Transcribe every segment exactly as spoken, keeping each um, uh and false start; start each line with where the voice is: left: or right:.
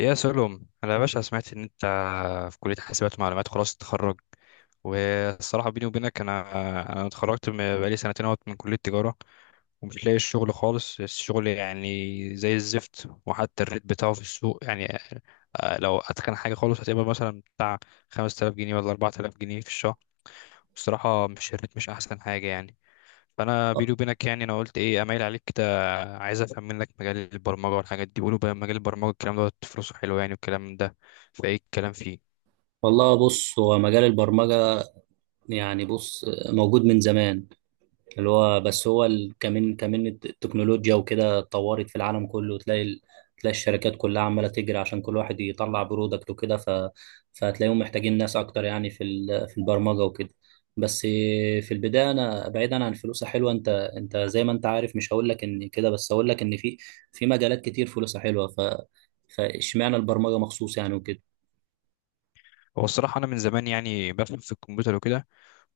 left: يا سلم انا يا باشا سمعت ان انت في كليه حاسبات ومعلومات خلاص تتخرج. والصراحه بيني وبينك انا انا اتخرجت من- بقالي سنتين اهوت من كليه تجاره، ومش لاقي الشغل خالص، الشغل يعني زي الزفت، وحتى الريت بتاعه في السوق يعني. آه، لو اتقن حاجه خالص هتبقى مثلا بتاع خمسة آلاف جنيه ولا أربعة آلاف جنيه في الشهر. الصراحه مش الريت مش احسن حاجه يعني. فانا بيني وبينك يعني انا قلت ايه اميل عليك، عايز افهم منك مجال البرمجه والحاجات دي. بيقولوا بقى مجال البرمجه الكلام ده فلوسه حلو يعني والكلام ده، فايه الكلام فيه؟
right: والله، بص، هو مجال البرمجة. يعني بص، موجود من زمان. اللي هو بس هو ال- كمان كمان التكنولوجيا وكده اتطورت في العالم كله، تلاقي ال- تلاقي الشركات كلها عمالة تجري عشان كل واحد يطلع برودكت وكده، ف... فهتلاقيهم محتاجين ناس أكتر، يعني في ال... في البرمجة وكده. بس في البداية، أنا بعيدا عن فلوسها حلوة، أنت أنت زي ما أنت عارف، مش هقول لك إن كده، بس هقول لك إن في في مجالات كتير فلوسها حلوة، ف فاشمعنى البرمجة مخصوص يعني وكده؟
left: هو الصراحه انا من زمان يعني بفهم في الكمبيوتر وكده،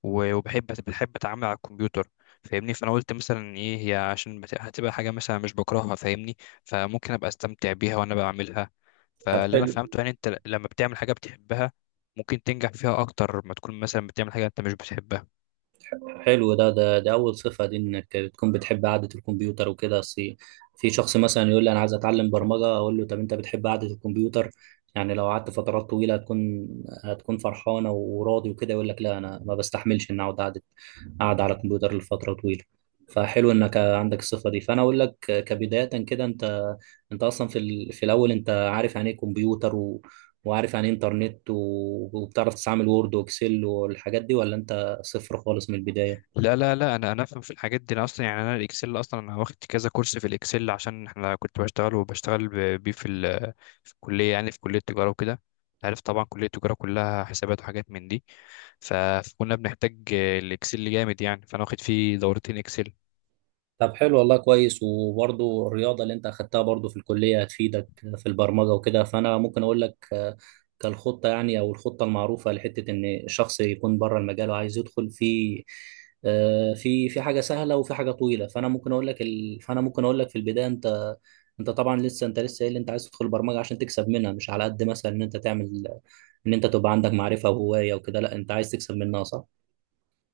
left: و- وبحب بحب اتعامل على الكمبيوتر، فاهمني. فانا قلت مثلا ايه هي عشان بت- هتبقى حاجه مثلا مش بكرهها، فاهمني، فممكن ابقى استمتع بيها وانا بعملها.
right: طب،
left: فاللي انا
right: حلو.
left: فهمته يعني انت لما بتعمل حاجه بتحبها ممكن تنجح فيها اكتر ما تكون مثلا بتعمل حاجه انت مش بتحبها.
right: حلو، ده ده دي أول صفة، دي إنك بتكون بتحب قعدة الكمبيوتر وكده. أصل في شخص مثلا يقول لي أنا عايز أتعلم برمجة، أقول له طب أنت بتحب قعدة الكمبيوتر؟ يعني لو قعدت فترات طويلة هتكون هتكون فرحانة وراضي وكده؟ يقول لك لا أنا ما بستحملش إن أقعد قعدة قاعد على الكمبيوتر لفترة طويلة. فحلو إنك عندك الصفة دي. فأنا أقول لك كبداية كده، أنت أنت أصلا في ال... في الأول، أنت عارف يعني إيه كمبيوتر، و... وعارف يعني إيه إنترنت، و... وبتعرف تستعمل وورد وإكسل والحاجات دي، ولا أنت صفر خالص من البداية؟
left: لا لا لا، انا انا افهم في الحاجات دي، انا اصلا يعني انا الاكسل اصلا انا واخد كذا كورس في الاكسل، عشان احنا كنت بشتغل وبشتغل ب- بيه في ال- في الكليه يعني في كليه التجاره وكده. عارف طبعا كليه التجاره كلها حسابات وحاجات من دي، ف- فكنا بنحتاج الاكسل جامد يعني، فانا واخد فيه دورتين اكسل.
right: طب حلو، والله كويس. وبرضو الرياضة اللي انت اخدتها برضو في الكلية هتفيدك في البرمجة وكده. فانا ممكن اقول لك آه، كالخطة يعني، او الخطة المعروفة، لحتة ان الشخص يكون بره المجال وعايز يدخل في آه، في في حاجة سهلة وفي حاجة طويلة. فانا ممكن اقول لك ال... فانا ممكن اقول لك في البداية، انت انت طبعا لسه، انت لسه قايل انت عايز تدخل برمجة عشان تكسب منها، مش على قد مثلا ان انت تعمل ان انت تبقى عندك معرفة وهواية وكده. لا انت عايز تكسب منها صح؟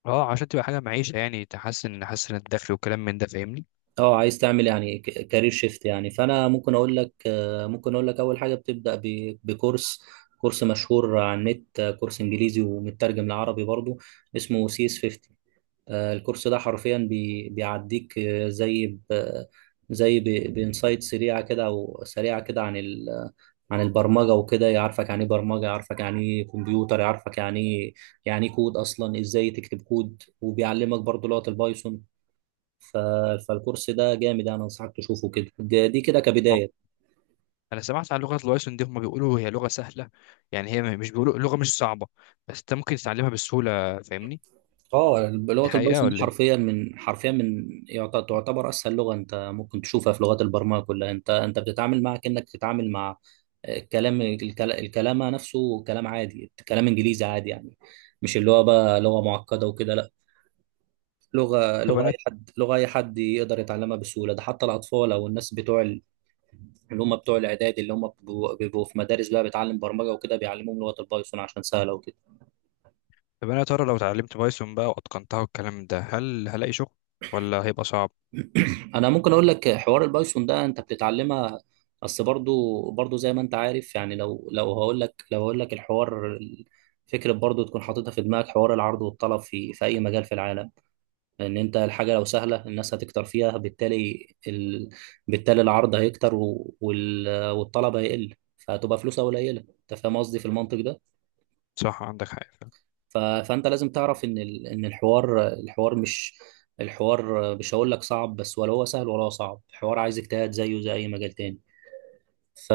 left: اه، عشان تبقى حاجه معيشه يعني تحسن تحسن الدخل وكلام من ده، فاهمني.
right: اه، عايز تعمل يعني ك- كارير شيفت يعني. فانا ممكن اقول لك آه، ممكن اقول لك اول حاجه بتبدا ب- بكورس، كورس مشهور على النت، آه، كورس انجليزي ومترجم لعربي برضو، اسمه سي اس خمسين. آه، الكورس ده حرفيا بي- بيعديك آه، زي ب- زي ب- بانسايت سريعه كده، او سريعه كده، عن ال عن البرمجه وكده. يعرفك يعني ايه برمجه، يعرفك يعني ايه كمبيوتر، يعرفك يعني ايه، يعني إيه كود اصلا، ازاي تكتب كود، وبيعلمك برضو لغه البايثون. ف... فالكورس ده جامد يعني، انصحك تشوفه كده. ده- دي كده
left: اه،
right: كبدايه.
left: انا سمعت عن لغه الوايسون دي، هم بيقولوا هي لغه سهله يعني، هي مش بيقولوا لغه مش صعبه، بس انت ممكن تتعلمها بسهوله، فاهمني.
right: اه،
left: دي
right: لغه
left: حقيقه
right: البايثون دي
left: ولا ايه؟
right: حرفيا، من حرفيا من يعت- تعتبر اسهل لغه انت ممكن تشوفها في لغات البرمجه كلها. انت انت بتتعامل معها كانك بتتعامل مع الكلام، الكل- الكلام نفسه كلام عادي، كلام انجليزي عادي يعني. مش اللي هو بقى لغه معقده وكده، لا، لغه
left: طب
right: لغه
left: انا
right: اي حد لغه اي حد يقدر يتعلمها بسهوله. ده حتى الاطفال او الناس بتوع ال- اللي هم بتوع الاعداد، اللي هم بيبقوا بيبقوا في مدارس بقى بتعلم برمجه وكده، بيعلموهم لغه البايثون عشان سهله وكده.
left: طب انا يا ترى لو اتعلمت بايثون بقى واتقنتها والكلام ده، هل هلاقي شغل ولا هيبقى صعب؟
right: انا ممكن اقول لك حوار البايثون ده انت بتتعلمها، بس برضو برضو زي ما انت عارف يعني، لو لو هقول لك لو هقول لك الحوار، فكرة برضو تكون حاططها في دماغك، حوار العرض والطلب في في اي مجال في العالم. لان انت الحاجة لو سهلة الناس هتكتر فيها، بالتالي ال... بالتالي العرض هيكتر و... وال... والطلب هيقل، فهتبقى فلوسها قليلة. انت فاهم قصدي في المنطق ده؟
left: صح، عندك حق فعلا.
right: ف- فانت لازم تعرف ان ال- ان الحوار الحوار مش، الحوار مش هقول لك صعب بس، ولا هو سهل ولا هو صعب، الحوار عايز اجتهاد زيه زي اي مجال تاني. ف...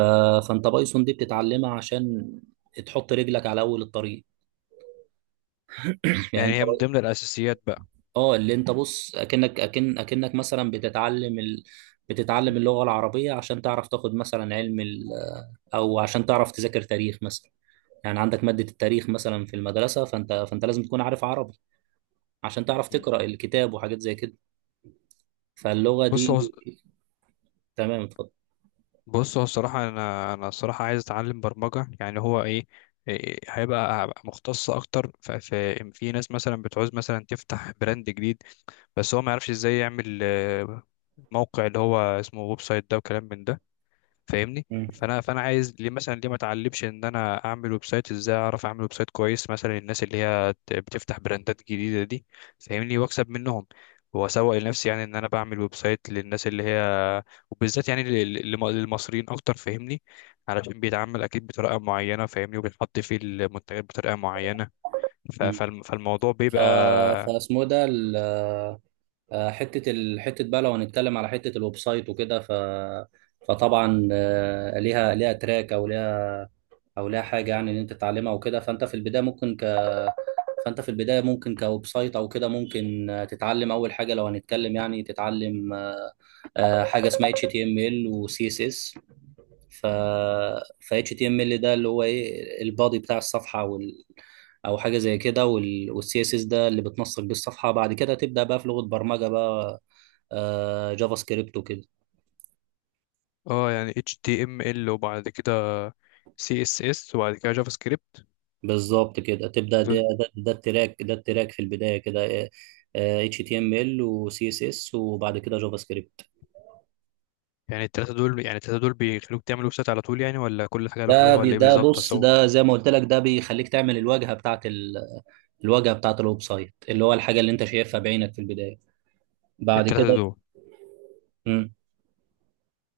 right: فانت بايثون دي بتتعلمها عشان تحط رجلك على اول الطريق. يعني
left: يعني
right: انت،
left: هي من ضمن الاساسيات بقى.
right: اه اللي انت بص، اكنك اكن اكنك مثلا بتتعلم ال... بتتعلم اللغة العربية عشان تعرف تاخد مثلا علم ال... او عشان تعرف تذاكر تاريخ مثلا. يعني عندك مادة التاريخ مثلا في المدرسة، فانت فانت لازم تكون عارف عربي عشان تعرف تقرأ
left: مم.
right: الكتاب وحاجات زي كده. فاللغة
left: بص
right: دي،
left: هو
right: تمام اتفضل.
left: بص هو الصراحه انا انا الصراحه عايز اتعلم برمجه يعني، هو ايه؟ إيه، هيبقى هبقى مختص اكتر، ف- في في ناس مثلا بتعوز مثلا تفتح براند جديد، بس هو ما يعرفش ازاي يعمل آه، موقع اللي هو اسمه ويب سايت ده وكلام من ده، فاهمني.
right: مم.
left: فانا فانا عايز ليه مثلا، ليه ما اتعلمش ان انا اعمل ويب سايت، ازاي اعرف اعمل ويب سايت كويس مثلا الناس اللي هي ت- بتفتح براندات جديده دي، فاهمني، واكسب منهم، واسوق لنفسي يعني ان انا بعمل ويب سايت للناس اللي هي، وبالذات يعني لل- للم- للمصريين اكتر، فاهمني، علشان بيتعامل اكيد بطريقه معينه، فاهمني، وبيحط فيه المنتجات بطريقه معينه، ف-
right: مم.
left: فالم- فالموضوع
right: ف...
left: بيبقى.
right: فاسمه ده ال... آه، حتة ال... حتة بقى، لو هنتكلم على حتة الويب سايت وكده. ف... فطبعا آه، ليها ليها تراك، او ليها، او ليها حاجة يعني، ان انت تتعلمها وكده. فانت في البداية ممكن ك... فانت في البداية ممكن كويب سايت او كده، ممكن آه، تتعلم اول حاجة، لو هنتكلم يعني تتعلم آه، حاجة اسمها H T M L و C S S. ف ف إتش تي إم إل ده اللي هو ايه، البادي بتاع الصفحه وال او حاجه زي كده، وال... والسي اس اس ده اللي بتنسق بيه الصفحه. بعد كده تبدا بقى في لغه برمجه بقى، آه، جافا سكريبت وكده.
left: اه يعني H T M L وبعد كده C S S وبعد كده جافا سكريبت.
right: بالظبط كده تبدا، ده ده, ده التراك، ده التراك في البدايه كده. اتش تي ام ال وسي اس اس وبعد كده جافا سكريبت.
left: يعني التلاتة دول يعني التلاتة دول بيخلوك تعمل ويب سايت على طول يعني، ولا كل حاجة لوحدها
right: ده بي
left: ولا ايه
right: ده
left: بالظبط؟
right: بص،
left: اصل هو
right: ده زي ما قلت لك، ده بيخليك تعمل الواجهه بتاعت ال... الواجهه بتاعت الويب سايت، اللي هو الحاجه اللي انت شايفها بعينك في البدايه. بعد
left: التلاتة
right: كده.
left: دول.
right: مم.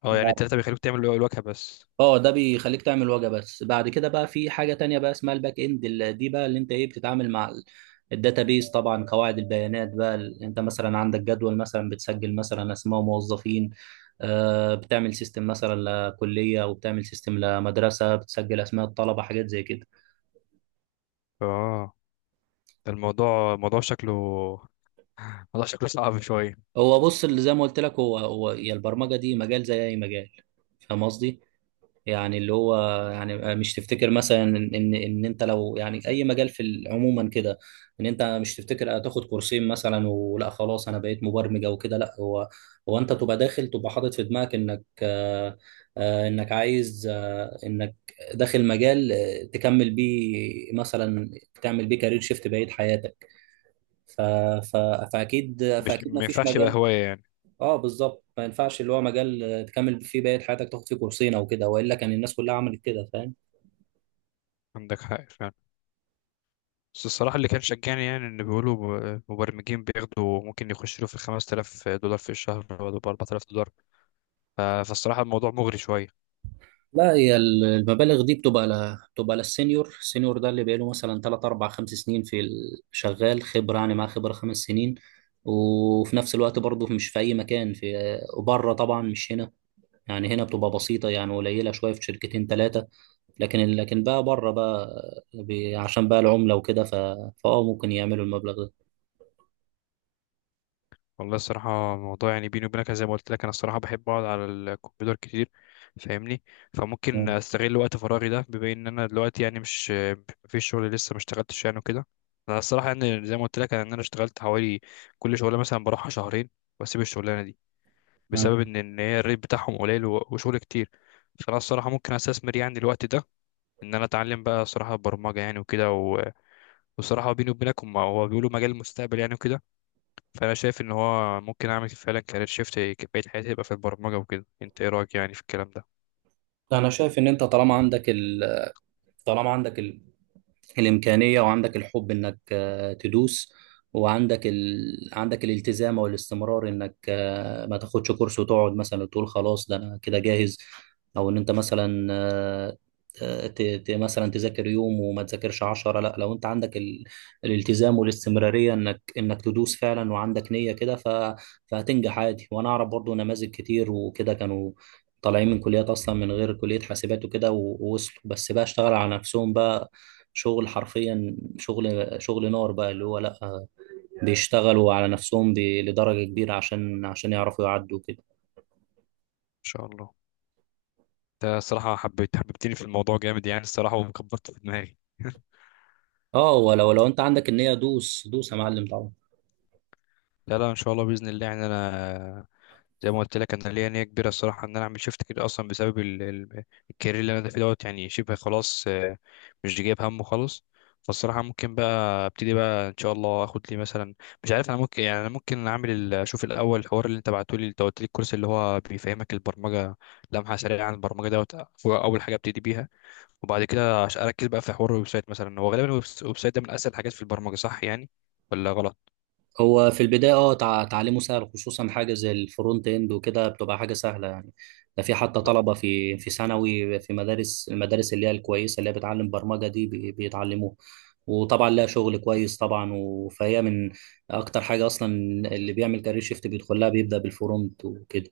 left: اه يعني التلاتة بيخلوك تعمل الواجهة بس.
right: اه ده بيخليك تعمل واجهه بس. بعد كده بقى في حاجه تانية بقى اسمها الباك اند، ال- دي بقى اللي انت ايه بتتعامل مع الداتابيز، طبعا قواعد البيانات بقى. ال- انت مثلا عندك جدول مثلا بتسجل مثلا اسماء موظفين، آه، بتعمل سيستم مثلا لكليه، وبتعمل سيستم لمدرسه بتسجل اسماء الطلبه، حاجات زي كده.
left: اه، ده الموضوع موضوع شكله موضوع شكله صعب شوية.
right: هو بص، اللي زي ما قلت لك، هو هو يا، البرمجه دي مجال زي اي مجال، فاهم قصدي؟ يعني اللي هو، يعني مش تفتكر مثلا ان ان إن انت لو، يعني اي مجال في ال- عموما كده، ان انت مش تفتكر هتاخد كورسين مثلا ولا خلاص انا بقيت مبرمج او كده، لا، هو هو انت تبقى داخل، تبقى حاطط في دماغك انك آه، آه، انك عايز آه، انك داخل مجال آه، تكمل بيه مثلا، تعمل بيه كارير شيفت بقية حياتك. ف... ف... فاكيد
left: مش
right: فاكيد ما
left: ما
right: فيش
left: ينفعش يبقى
right: مجال.
left: هواية يعني؟
right: اه بالظبط، ما ينفعش اللي هو مجال آه، تكمل فيه بقية حياتك، تاخد فيه كورسين او كده، والا كان الناس كلها عملت كده، فاهم؟
left: عندك حق فعلا. بس الصراحة اللي كان شجعني يعني إن بيقولوا ب- مبرمجين بياخدوا، ممكن يخشوا له في خمسة آلاف دولار في الشهر ولا ب أربعة آلاف دولار، ف- فالصراحة الموضوع مغري شوية.
right: لا هي ال- المبالغ دي بتبقى ل... بتبقى للسينيور. السينيور ده اللي بقاله مثلا ثلاثة أربعة خمسة سنين في ال- شغال خبرة، يعني معاه خبرة خمس سنين. وفي نفس الوقت برضه مش في اي مكان، في آه، وبره طبعا مش هنا، يعني هنا بتبقى بسيطة، يعني قليلة شوية في شركتين ثلاثة. لكن لكن بقى بره بقى بي... عشان بقى العملة وكده، ف... فاه ممكن يعملوا المبلغ ده.
left: والله الصراحة الموضوع يعني بيني وبينك، زي ما قلت لك أنا الصراحة بحب أقعد على الكمبيوتر كتير، فاهمني، فممكن أستغل وقت فراغي ده، بما إن أنا دلوقتي يعني مش، مفيش شغل لسه ما اشتغلتش يعني وكده. أنا الصراحة يعني زي ما قلت لك إن أنا اشتغلت حوالي، كل شغلة مثلا بروحها شهرين، وأسيب الشغلانة دي بسبب
right: مم.
left: إن إن هي الريت بتاعهم قليل و- وشغل كتير. فأنا الصراحة ممكن أستثمر يعني الوقت ده، إن أنا أتعلم بقى الصراحة برمجة يعني وكده، و- والصراحة بيني وبينك هم- هو بيقولوا مجال المستقبل يعني وكده. فانا شايف ان هو ممكن اعمل فعلا كارير شيفت بقية حياتي يبقى في البرمجة وكده، انت ايه رأيك يعني في الكلام ده؟
right: انا شايف ان انت طالما عندك ال... طالما عندك الإمكانية، وعندك الحب إنك آه، تدوس، وعندك ال... عندك الالتزام والاستمرار، إنك آه، ما تاخدش كورس وتقعد مثلا وتقول خلاص ده أنا كده جاهز، أو إن أنت مثلا آه، آه، ت... ت... مثلا تذاكر يوم وما تذاكرش عشرة. لا، لو أنت عندك ال... الالتزام والاستمرارية إنك إنك تدوس فعلا وعندك نية كده، ف... فهتنجح عادي. وأنا أعرف برضو نماذج كتير وكده، كانوا طالعين من كليات أصلا من غير كلية حاسبات وكده، و- ووصلوا، بس بقى اشتغل على نفسهم بقى شغل، حرفيا شغل شغل نار بقى، اللي هو لا، بيشتغلوا على نفسهم ب- لدرجة كبيرة عشان، عشان يعرفوا يعدوا كده.
left: ان شاء الله. انت الصراحة حبيت حببتني في الموضوع جامد يعني الصراحة، وكبرت في دماغي.
right: اه ولو، لو انت عندك النية دوس دوس يا معلم طبعا.
left: لا لا، ان شاء الله باذن الله يعني انا، زي ما قلت لك انا ليا نيه كبيره الصراحه ان انا اعمل شيفت كده اصلا بسبب ال- ال- الكارير اللي انا فيه دوت يعني شبه خلاص، آه، مش جايب همه خالص. فالصراحه ممكن بقى ابتدي بقى ان شاء الله اخد لي مثلا، مش عارف، انا ممكن يعني انا ممكن اعمل ال- اشوف الاول الحوار اللي انت بعته لي، انت قلت لي الكورس اللي هو بيفهمك البرمجه لمحه سريعه عن البرمجه دوت، هو اول حاجه ابتدي بيها، وبعد كده عش- اركز بقى في حوار الويب سايت مثلا، هو غالبا الويب الويب سايت ده من اسهل الحاجات في البرمجه، صح يعني ولا غلط؟
right: هو في البداية اه، تع- تعليمه سهل، خصوصا حاجة زي الفرونت اند وكده، بتبقى حاجة سهلة يعني. ده في حتى طلبة في في ثانوي، في مدارس المدارس اللي هي الكويسة، اللي هي بتعلم برمجة دي بي- بيتعلموها، وطبعا لها شغل كويس طبعا، و- فهي من اكتر حاجة اصلا اللي بيعمل كارير شيفت بيدخلها بيبدأ بالفرونت وكده.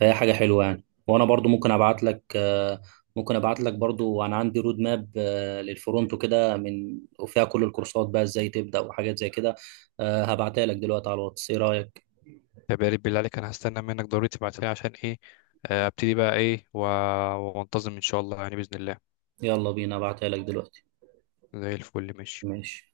right: فهي حاجة حلوة يعني. وانا برضو ممكن ابعت لك آه، ممكن ابعت لك برضو، انا عندي رود ماب آه، للفرونتو كده، من وفيها كل الكورسات بقى، ازاي تبدأ وحاجات زي كده. آه، هبعتها لك دلوقتي على الواتس، ايه رأيك؟
left: طب يا ريت بالله عليك، انا هستنى منك ضروري تبعتها لي، عشان ايه، آه، ابتدي بقى ايه و- وانتظم ان شاء الله يعني باذن الله.
right: يلا بينا ابعتها لك دلوقتي.
left: زي الفل، ماشي.
right: ماشي.